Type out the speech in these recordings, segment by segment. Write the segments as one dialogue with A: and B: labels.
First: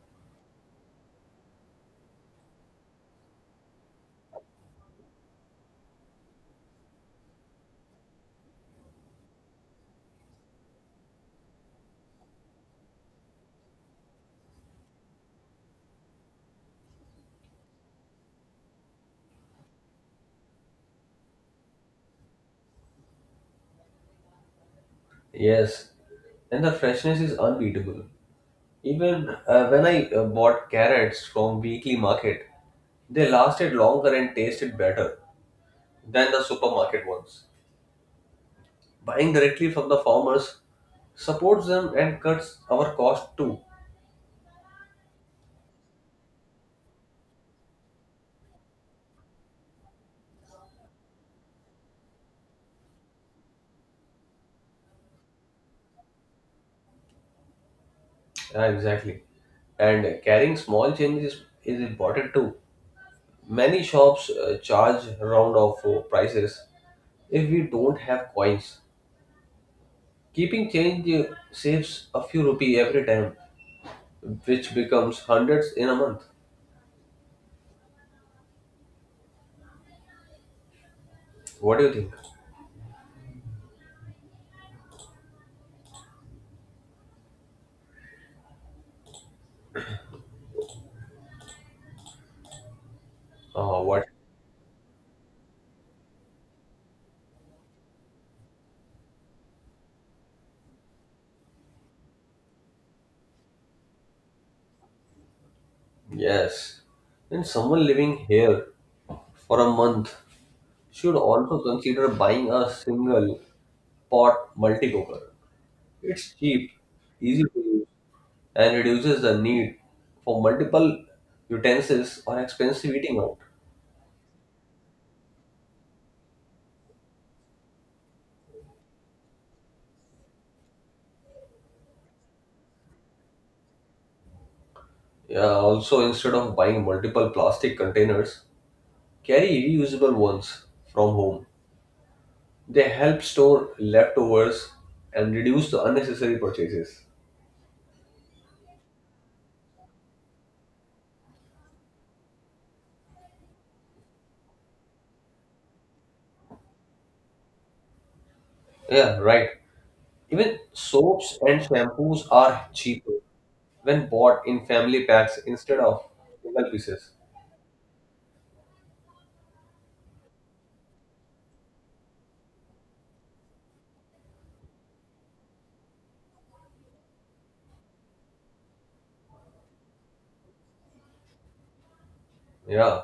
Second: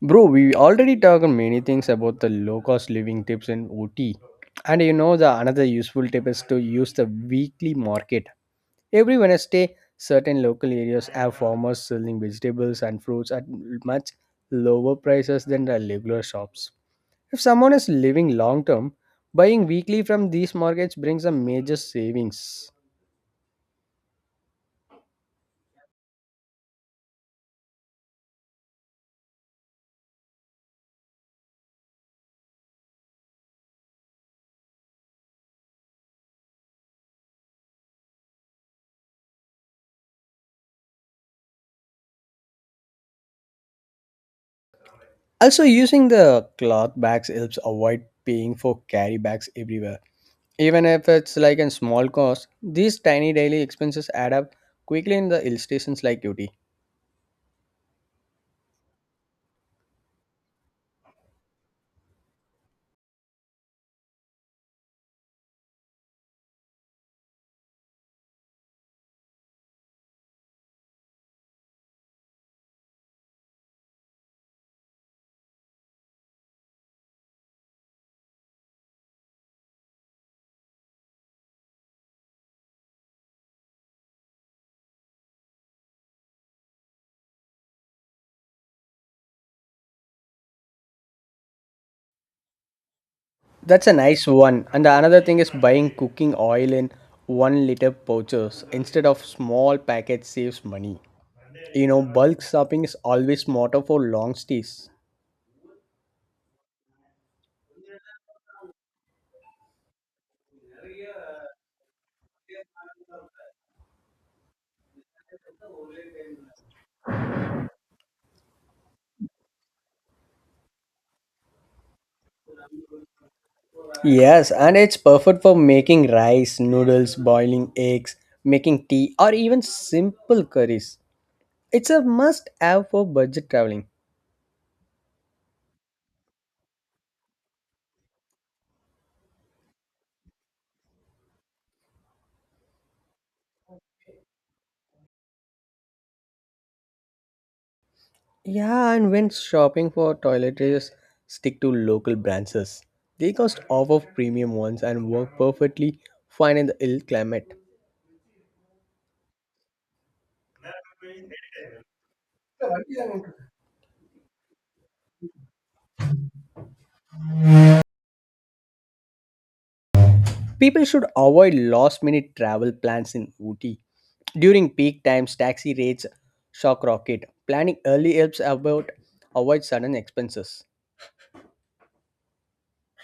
A: Bro, we already talked many things about the low cost living tips in OT. And you know the another useful tip is to use the weekly market. Every Wednesday, certain local areas have farmers selling vegetables and fruits at much lower prices than the regular shops. If someone is living long term, buying weekly from these markets brings a major savings.
B: Yes, and the freshness is unbeatable. Even when I bought carrots from weekly market, they lasted longer and tasted better than the supermarket ones. Buying directly from the farmers supports them and cuts our cost too.
A: Also, using the cloth bags helps avoid paying for carry bags everywhere. Even if it's like a small cost, these tiny daily expenses add up quickly in the illustrations like UT.
B: Yeah, exactly. And carrying small change is important too. Many shops charge round off prices if we don't have coins. Keeping change saves a few rupee every time, which becomes hundreds in a month. What do you think? Uh,
A: That's a
B: what?
A: nice one. And the another thing is buying cooking oil in 1 liter pouches instead of small packets saves money. You know, bulk shopping is always smarter for long stays.
B: Yes. Then someone living here for a month should also consider buying a single pot multi-cooker. It's cheap, easy to use, and reduces the need for multiple utensils or expensive eating out.
A: Yes, and it's perfect for making rice, noodles, boiling eggs, making tea, or even simple curries. It's a must have for budget traveling.
B: Yeah, also, instead of buying multiple plastic containers, carry reusable ones from home. They help store leftovers and reduce the unnecessary purchases.
A: Yeah, and when shopping for toiletries, stick to local branches. They cost off of premium ones and work perfectly fine in the ill climate.
B: Yeah, right. Even soaps and shampoos are cheaper when bought in family packs instead of single pieces.
A: People should avoid last minute travel plans in Ooty. During peak times, taxi rates shock rocket. Planning early helps about avoid sudden expenses.
B: Yeah.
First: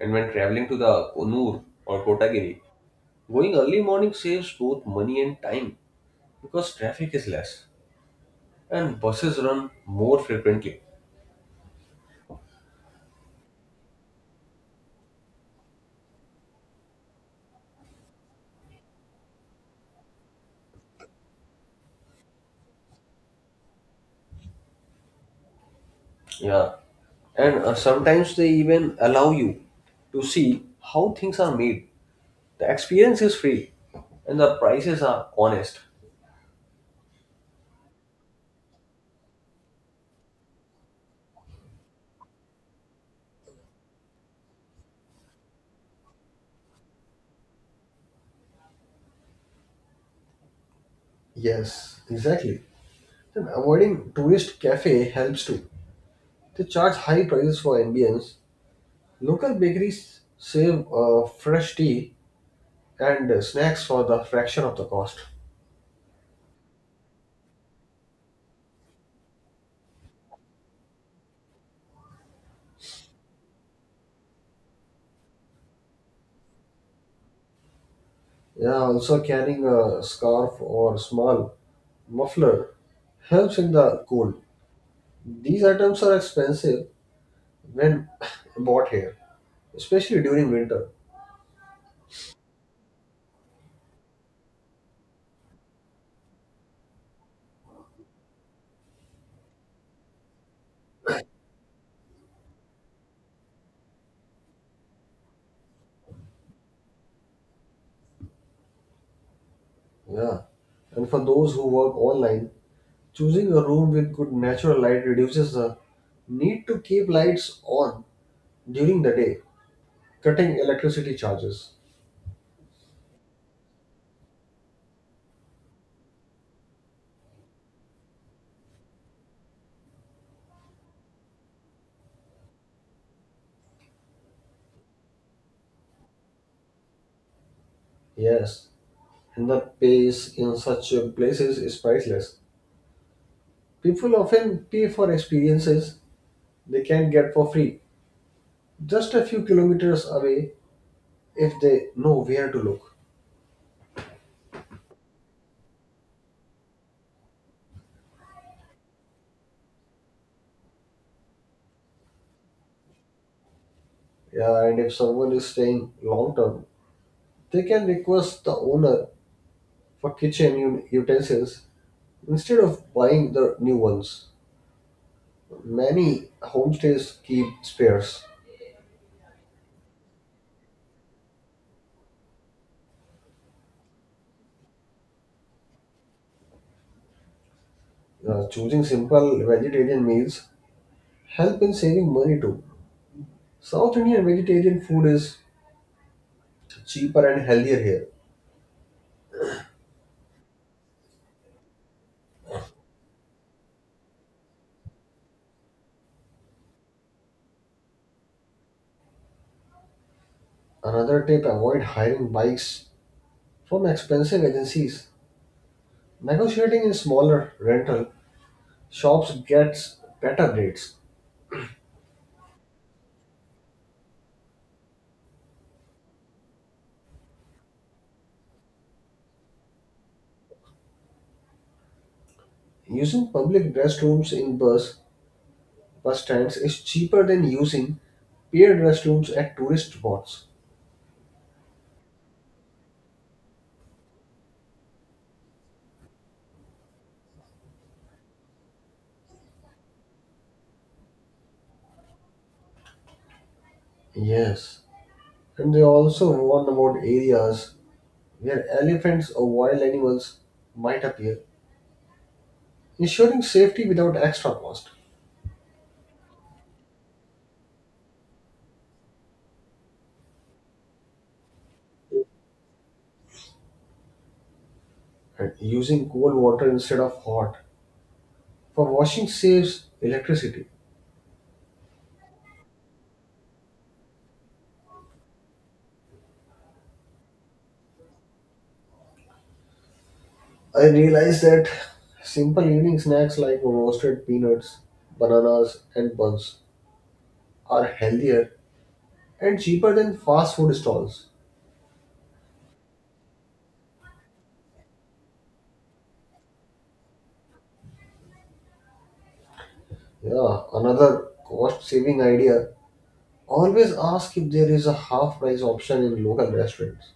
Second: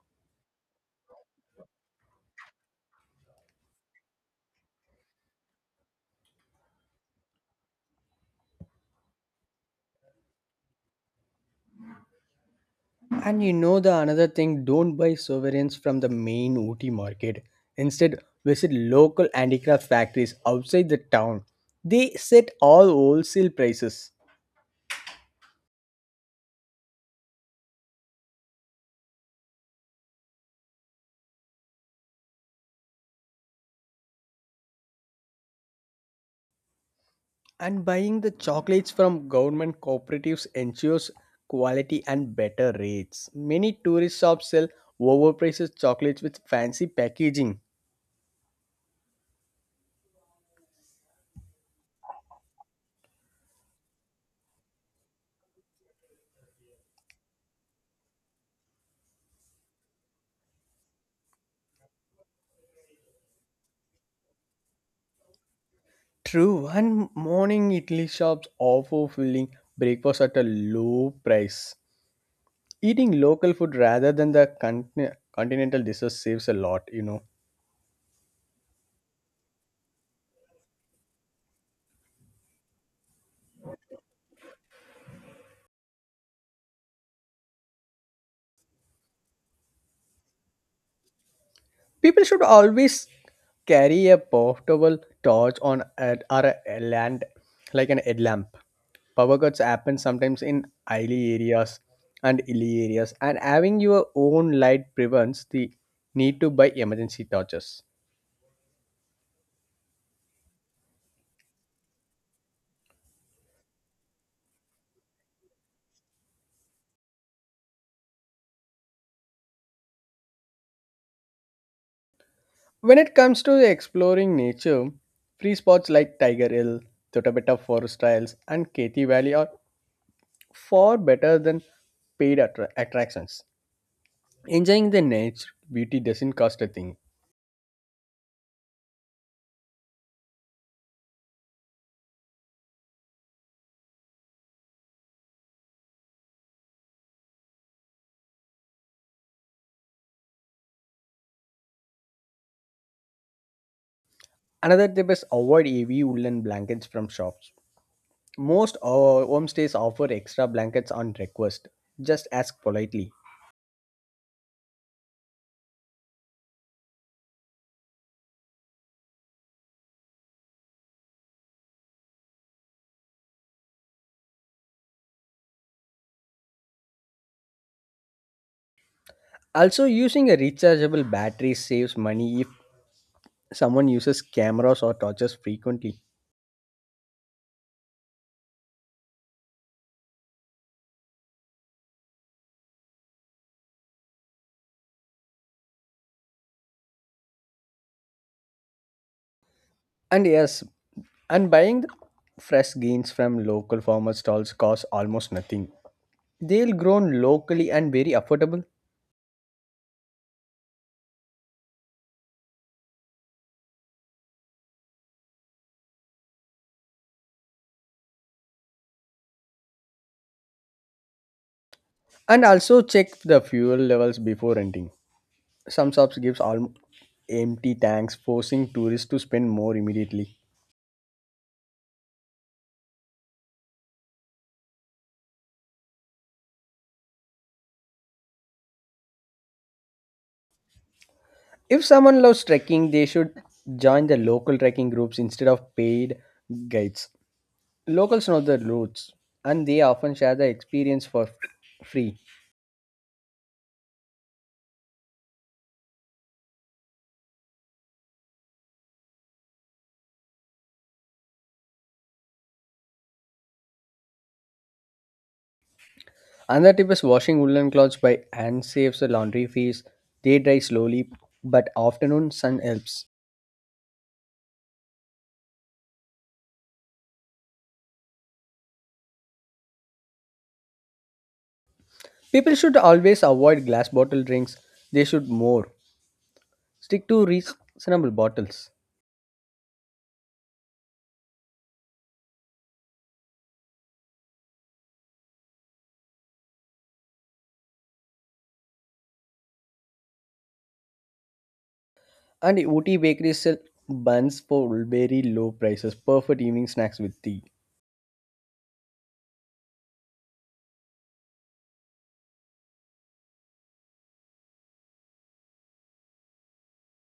B: And when traveling to the Konur or Kotagiri, going early morning saves both money and time because traffic is less and buses run more frequently.
A: And you know the another thing, don't buy sovereigns from the main OT market. Instead, visit local handicraft factories outside the town. They set all wholesale prices.
B: Yeah. And sometimes they even allow you to see how things are made. The experience is free and the prices are honest.
A: And buying the chocolates from government cooperatives ensures quality and better rates. Many tourist shops sell overpriced chocolates with fancy packaging.
B: Yes, exactly. Then avoiding tourist cafe helps too. They charge high prices for ambience. Local bakeries save fresh tea and snacks for the fraction of the cost.
A: True, one morning Italy shops offer filling breakfast at a low price. Eating local food rather than the continental dishes saves a lot, you know.
B: Yeah, also carrying a scarf or small muffler helps in the cold. These items are expensive when bought here, especially during winter.
A: People should always carry a portable torch on at or a land like an headlamp. Power cuts happen sometimes in hilly areas, and hilly areas and having your own light prevents the need to buy emergency torches.
B: Yeah. And for those who work online, choosing a room with good natural light reduces the need to keep lights on during the day, cutting electricity charges.
A: When it comes to exploring nature, free spots like Tiger Hill, Totapeta forest trails and Kethi Valley are far better than paid attractions. Enjoying the nature beauty doesn't cost a thing.
B: Yes, and the pace in such places is priceless. People often pay for experiences they can get for free, just a few kilometers away if they know where to look.
A: Another tip is avoid heavy woolen blankets from shops. Most homestays offer extra blankets on request. Just ask politely.
B: Yeah, and if someone is staying long term, they can request the owner for kitchen utensils. Instead of buying the new ones, many homestays keep spares.
A: Also, using a rechargeable battery saves money if someone uses cameras or torches frequently.
B: Choosing simple vegetarian meals help in saving money too. South Indian vegetarian food is cheaper and healthier here.
A: And yes, and buying the fresh greens from local farmer stalls costs almost nothing. They'll grown locally and very affordable.
B: Another tip: avoid hiring bikes from expensive agencies. Negotiating in smaller rental shops gets better rates.
A: And also check the fuel levels before renting. Some shops gives all empty tanks, forcing tourists to spend more immediately.
B: Using public restrooms in bus stands is cheaper than using paid restrooms at tourist spots.
A: If someone loves trekking, they should join the local trekking groups instead of paid guides. Locals know the routes, and they often share the experience for free.
B: Yes, and they also warn about areas where elephants or wild animals might appear, ensuring safety without extra cost.
A: Another tip is washing woolen clothes by hand saves the laundry fees. They dry slowly, but afternoon sun helps.
B: And using cold water instead of hot for washing saves electricity.
A: People should always avoid glass bottle drinks. They should more stick to reasonable bottles.
B: I realized that simple evening snacks like roasted peanuts, bananas, and buns are healthier and cheaper than fast food stalls.
A: And OT bakeries sell buns for very low prices. Perfect evening snacks with tea.
B: Yeah, another cost saving idea: always ask if there is a half price option in local restaurants.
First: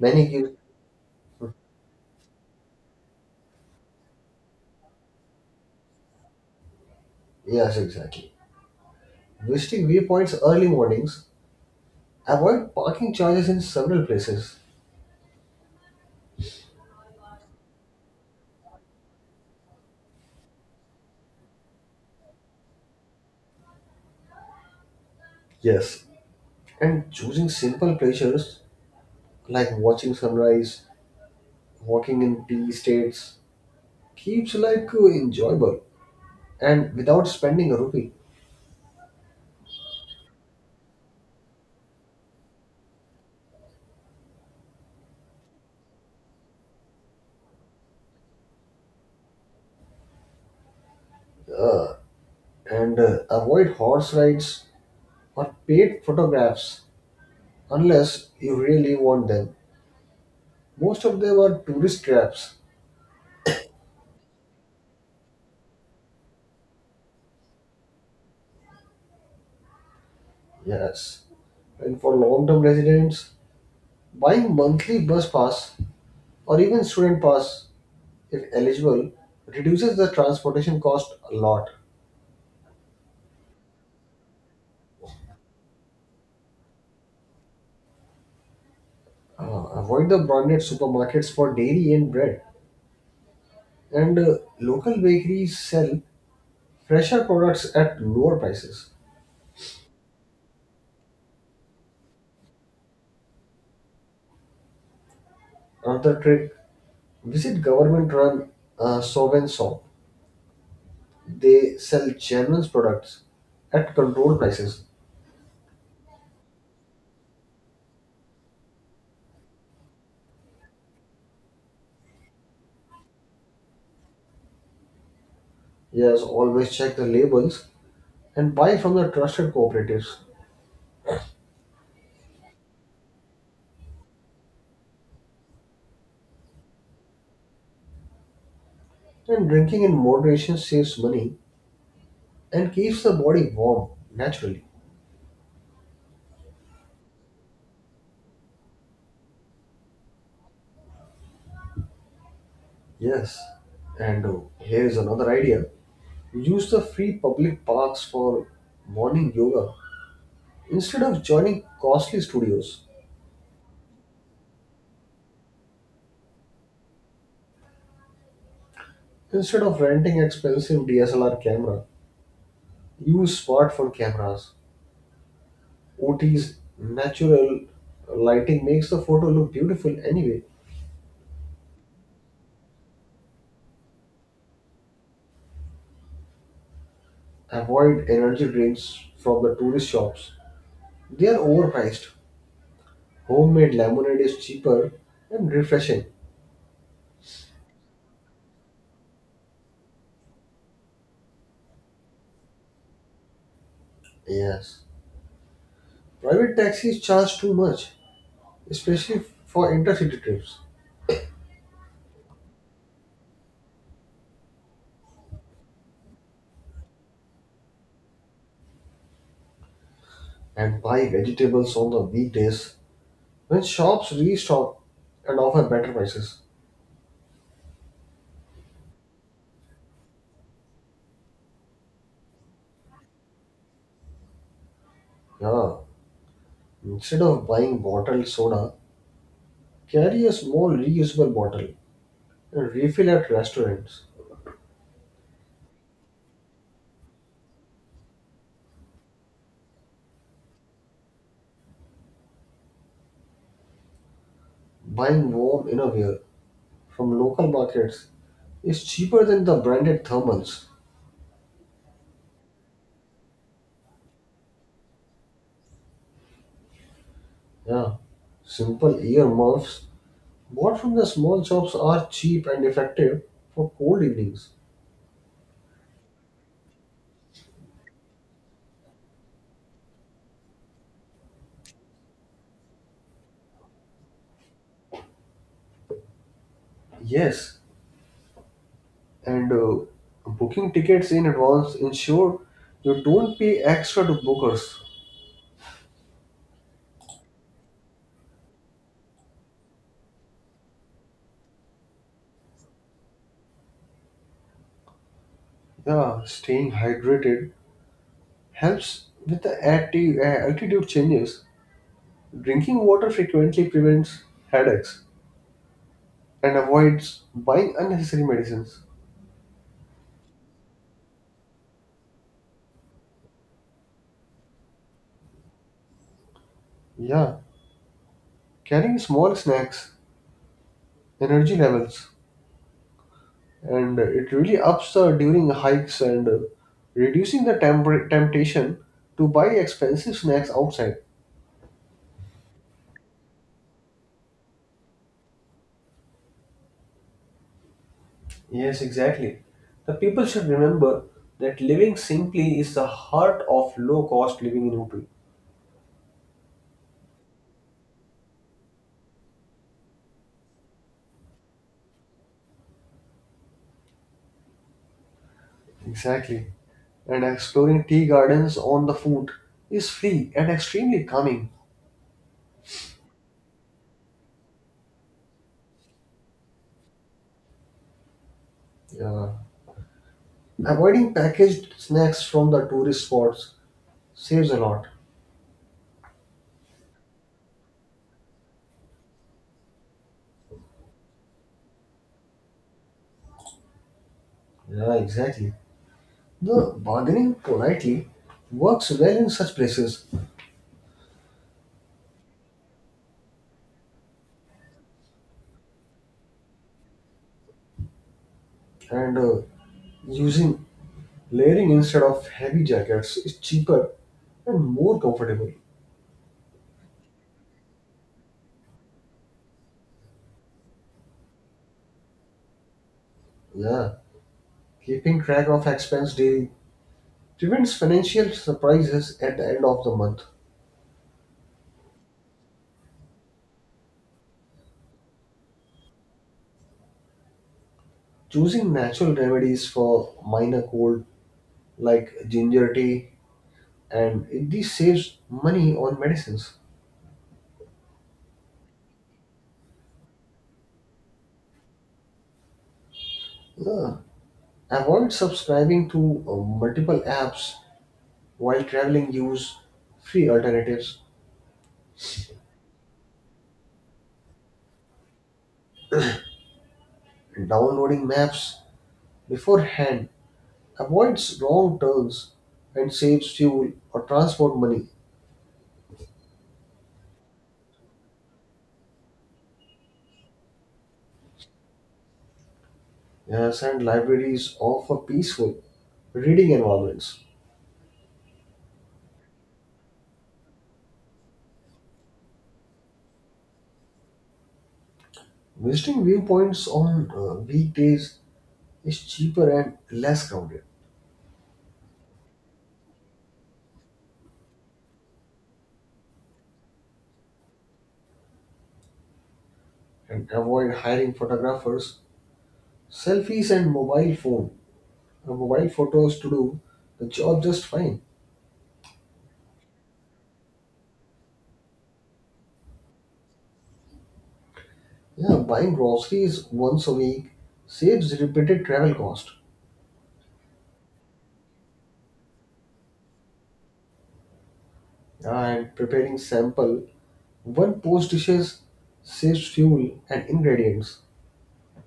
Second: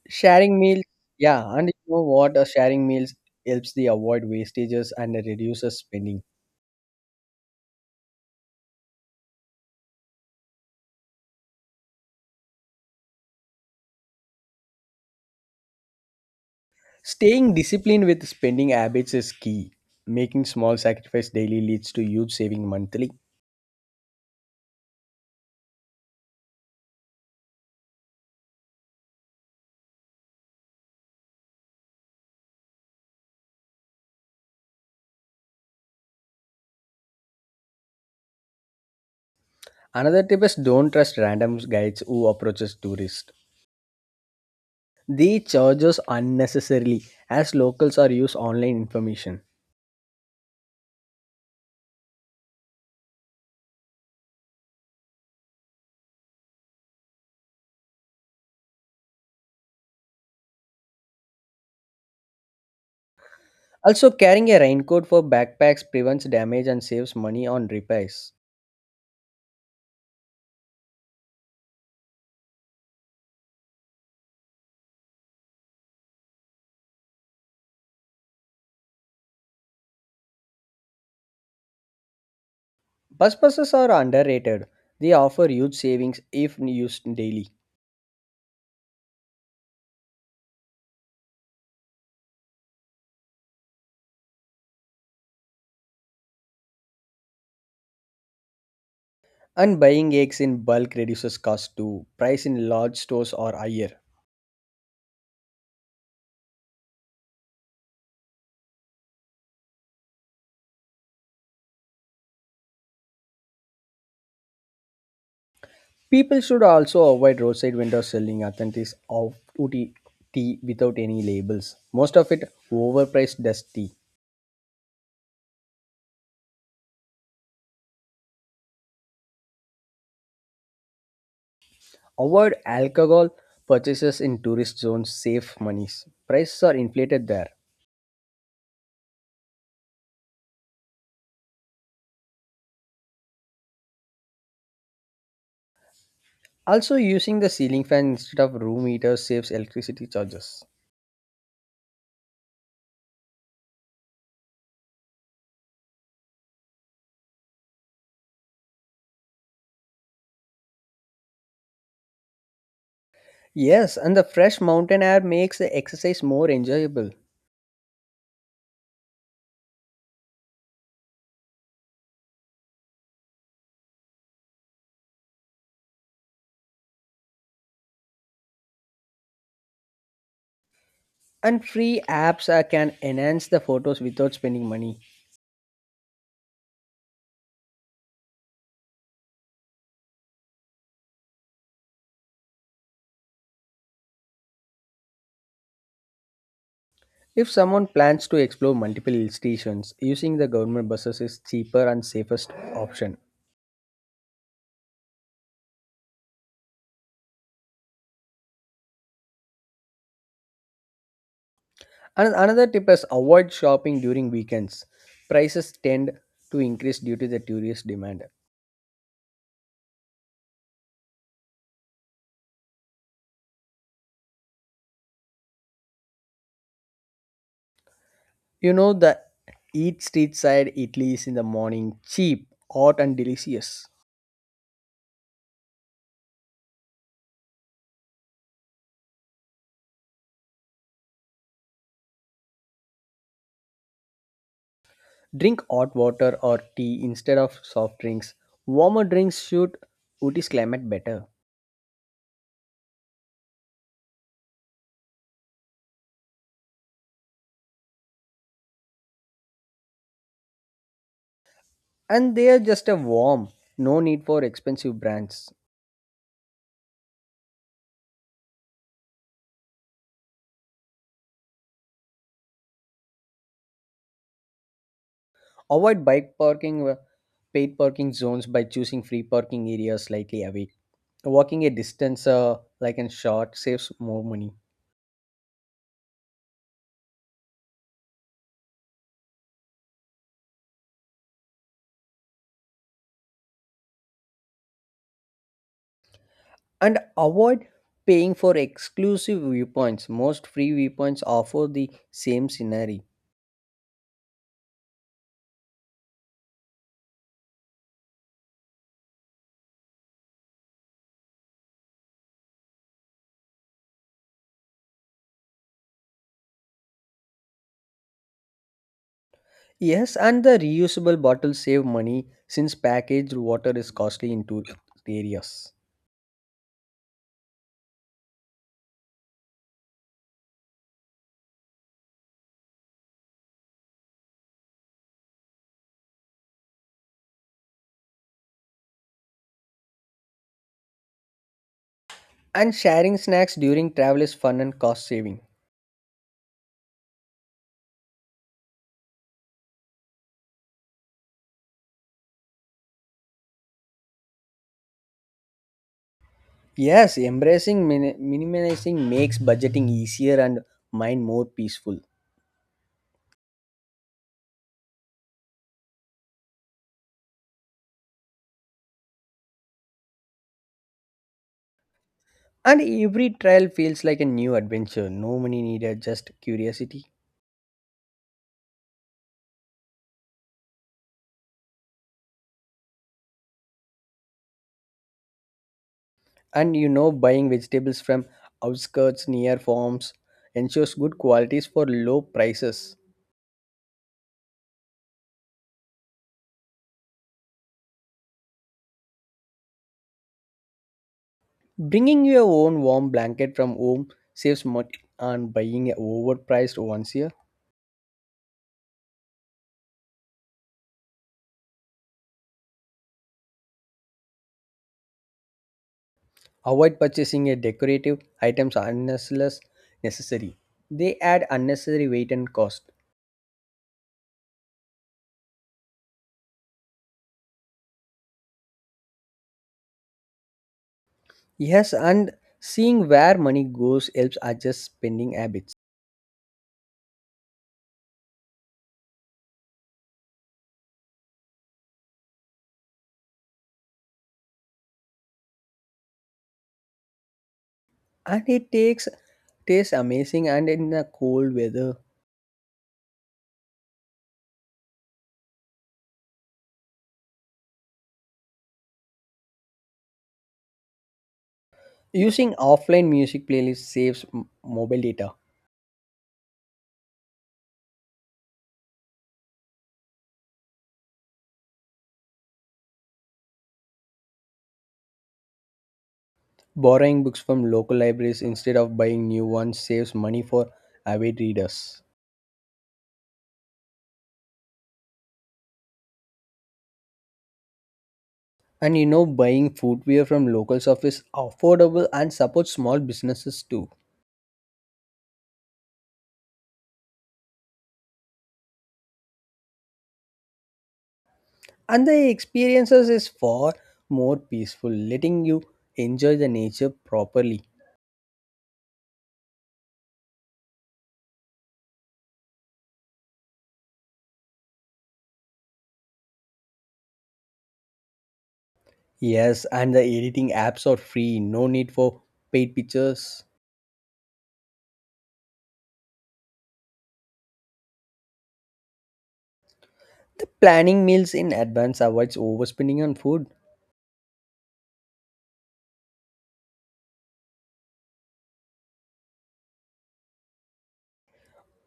B: Many give.
A: Sharing meals, yeah, and you know what? Sharing meals helps the avoid wastages and reduces spending.
B: Yes, exactly. Visiting viewpoints early mornings, avoid parking charges in several places.
A: Staying disciplined with spending habits is key. Making small sacrifice daily leads to huge saving monthly.
B: Yes. And choosing simple pleasures like watching sunrise, walking in tea estates keeps life enjoyable and without spending a rupee.
A: Another tip is don't trust random guides who approaches tourists. They charge us unnecessarily as locals are use online information.
B: And avoid horse rides or paid photographs unless you really want them. Most of them are tourist traps.
A: Also, carrying a raincoat for backpacks prevents damage and saves money on repairs.
B: Yes. And for long-term residents, buying monthly bus pass or even student pass if eligible reduces the transportation cost a lot.
A: Bus passes are underrated. They offer huge savings if used daily.
B: Avoid the branded supermarkets for dairy and bread, and local bakeries sell fresher products at lower prices.
A: And buying eggs in bulk reduces cost too. Price in large stores are higher.
B: Another trick: visit government run sob shop. They sell genuine products at controlled prices.
A: People should also avoid roadside vendors selling authentic of tea tea without any labels. Most of it overpriced dust tea.
B: Yes, always check the labels and buy from the trusted cooperatives.
A: Avoid alcohol purchases in tourist zones save monies. Prices are inflated there.
B: And drinking in moderation saves money and keeps the body warm naturally.
A: Also, using the ceiling fan instead of room heater saves electricity charges.
B: Yes, and here's another idea. Use the free public parks for morning yoga instead of joining costly studios.
A: Yes, and the fresh mountain air makes the exercise more enjoyable.
B: Instead of renting expensive DSLR camera, use smartphone cameras. OT's natural lighting makes the photo look beautiful anyway.
A: And free apps can enhance the photos without spending money.
B: Avoid energy drinks from the tourist shops. They are overpriced. Homemade lemonade is cheaper and refreshing.
A: If someone plans to explore multiple hill stations, using the government buses is cheaper and safest option.
B: Yes. Private taxis charge too much, especially for intercity trips.
A: And another tip is avoid shopping during weekends. Prices tend to increase due to the tourist demand.
B: And buy vegetables on the weekdays when shops restock and offer better prices.
A: You know the eat street side Italy's in the morning, cheap, hot and delicious.
B: Yeah, instead of buying bottled soda, carry a small reusable bottle and refill at restaurants.
A: Drink hot water or tea instead of soft drinks. Warmer drinks suit Uti's climate better.
B: Buying warm innerwear from local markets is cheaper than the branded thermals.
A: And they are just a warm, no need for expensive brands.
B: Yeah, simple earmuffs bought from the small shops are cheap and effective for cold evenings.
A: Avoid bike parking, paid parking zones by choosing free parking areas slightly away. Walking a distance like in short saves more money.
B: Yes, and booking tickets in advance ensure you don't pay extra to bookers.
A: And avoid paying for exclusive viewpoints. Most free viewpoints offer the same scenery.
B: Yeah, staying hydrated helps with the altitude changes. Drinking water frequently prevents headaches and avoids buying unnecessary medicines.
A: Yes, and the reusable bottles save money since packaged water is costly in tourist areas.
B: Yeah, carrying small snacks, energy levels, and it really ups during hikes and reducing the temptation to buy expensive snacks outside.
A: And sharing snacks during travel is fun and cost saving.
B: Yes, exactly. The people should remember that living simply is the heart of low cost living in Upi.
A: Yes, embracing minimizing makes budgeting easier and mind more peaceful.
B: Exactly. And exploring tea gardens on the foot is free and extremely calming.
A: And every trial feels like a new adventure. No money needed, just curiosity.
B: Yeah, avoiding packaged snacks from the tourist spots saves a lot.
A: And you know, buying vegetables from outskirts near farms ensures good qualities for low prices.
B: Yeah, exactly. The bargaining politely works well in such places.
A: Bringing your own warm blanket from home saves money on buying a overpriced ones here.
B: And using layering instead of heavy jackets is cheaper and more comfortable.
A: Avoid purchasing a decorative items unless necessary. They add unnecessary weight and cost.
B: Yeah. Keeping track of expense daily prevents financial surprises at the end of the month.
A: Yes, and seeing where money goes helps adjust spending habits.
B: Choosing natural remedies for minor cold like ginger tea and this saves money on medicines.
A: And it takes tastes amazing and in a cold weather.
B: Uh, Avoid subscribing to multiple apps while traveling. Use free alternatives.
A: Using offline music playlists saves mobile data.
B: Downloading maps beforehand avoids wrong turns and saves fuel or transport money.
A: Borrowing books from local libraries instead of buying new ones saves money for avid readers.
B: Yes, and libraries offer peaceful reading environments.
A: And you know, buying footwear from local shops is affordable and supports small businesses too.
B: Visiting viewpoints on weekdays is cheaper and less crowded.
A: And the experiences is far more peaceful, letting you enjoy the nature properly.
B: And avoid hiring photographers. Selfies and mobile photos to do the job just fine.
A: Yes, and the editing apps are free, no need for paid pictures.
B: Yeah, buying groceries once a week saves repeated travel cost.
A: The planning meals in advance avoids overspending on food.
B: Yeah, and preparing sample one post dishes saves fuel and ingredients.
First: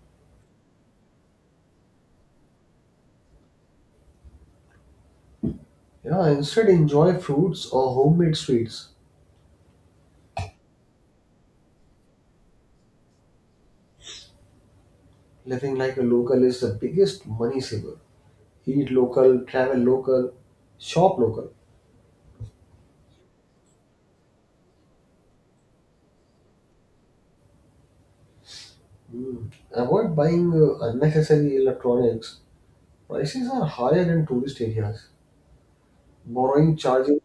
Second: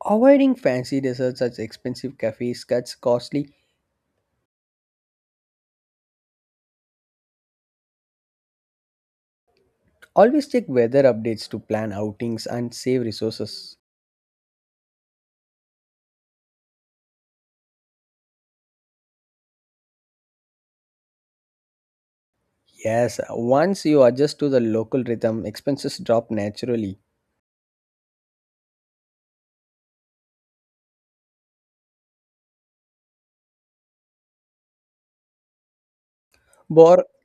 A: Avoiding fancy desserts such expensive cafes cuts costly.
B: Yeah, instead enjoy fruits or homemade sweets.
A: Always check weather updates to plan outings and save resources.
B: Living like a local is the biggest money saver. Eat local, travel local, shop local.
A: Yes, once you adjust to the local rhythm, expenses drop naturally.
B: Hmm. Avoid buying unnecessary electronics. Prices are higher in tourist areas. Borrowing
A: Bor-
B: charges.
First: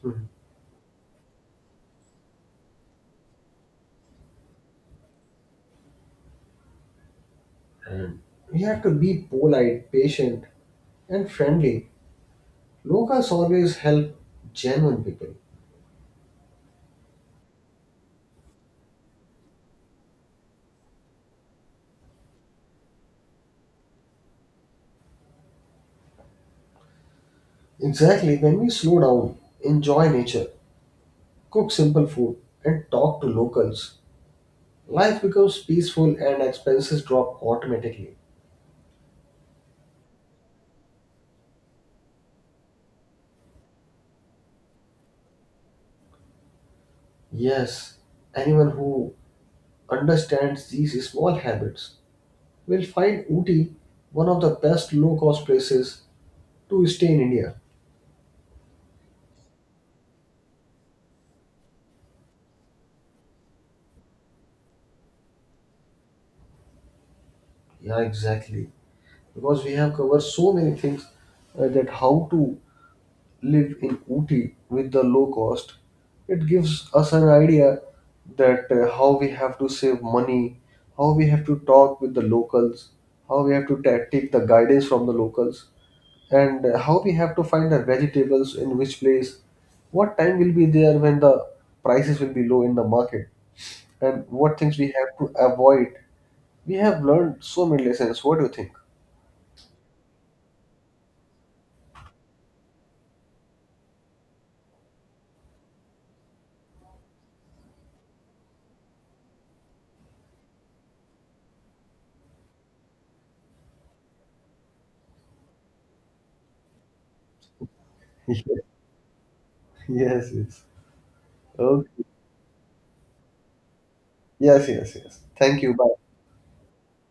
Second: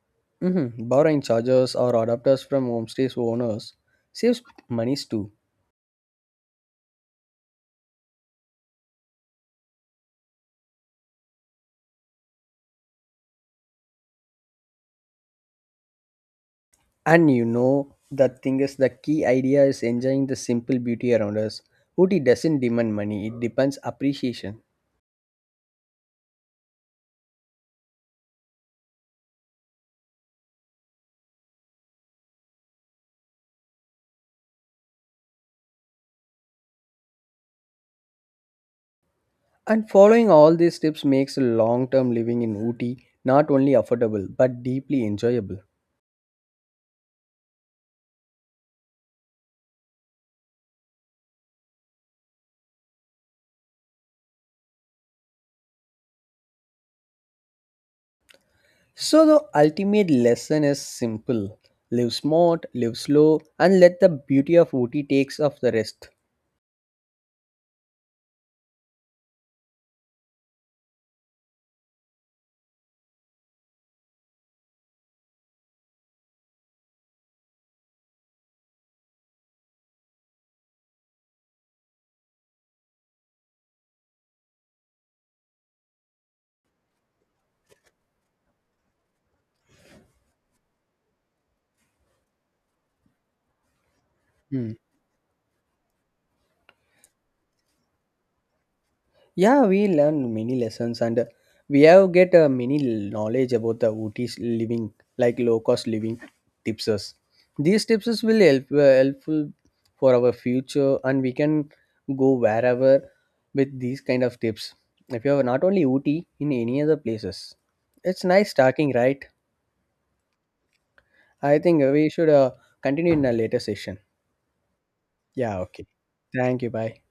B: Hmm.
A: mhm, borrowing chargers or adapters from homestays owners saves monies too.
B: And we have to be polite, patient, and friendly. Locals always help genuine people.
A: And you know, the thing is, the key idea is enjoying the simple beauty around us. Ooty doesn't demand money, it depends appreciation.
B: Exactly, when we slow down, enjoy nature, cook simple food, and talk to locals, life becomes peaceful and expenses drop automatically.
A: And following all these tips makes long term living in Ooty not only affordable but deeply enjoyable.
B: Yes, anyone who understands these small habits will find Ooty one of the best low cost places to stay in India.
A: So, the ultimate lesson is simple. Live smart, live slow, and let the beauty of Ooty takes off the rest.
B: Yeah, exactly. Because we have covered so many things, that how to live in Ooty with the low cost. It gives us an idea that how we have to save money, how we have to talk with the locals, how we have to take the guidance from the locals, and how we have to find the vegetables in which place, what time will be there when the prices will be low in the market, and what
A: Hmm.
B: things we have to avoid. We have learned so many lessons. What do you think?
A: Yeah, we learn many lessons and we have get many knowledge about the Ooty's living, like low cost living tips us. These tips us will help helpful for our future, and we can go wherever with these kind of tips. If you have not only Ooty in any other places, it's nice talking, right?
B: Yes, yes.
A: I think
B: Okay.
A: we should continue in a later session.
B: Yes, yes, yes.
A: Yeah,
B: Thank you.
A: okay.
B: Bye.
A: Thank you. Bye.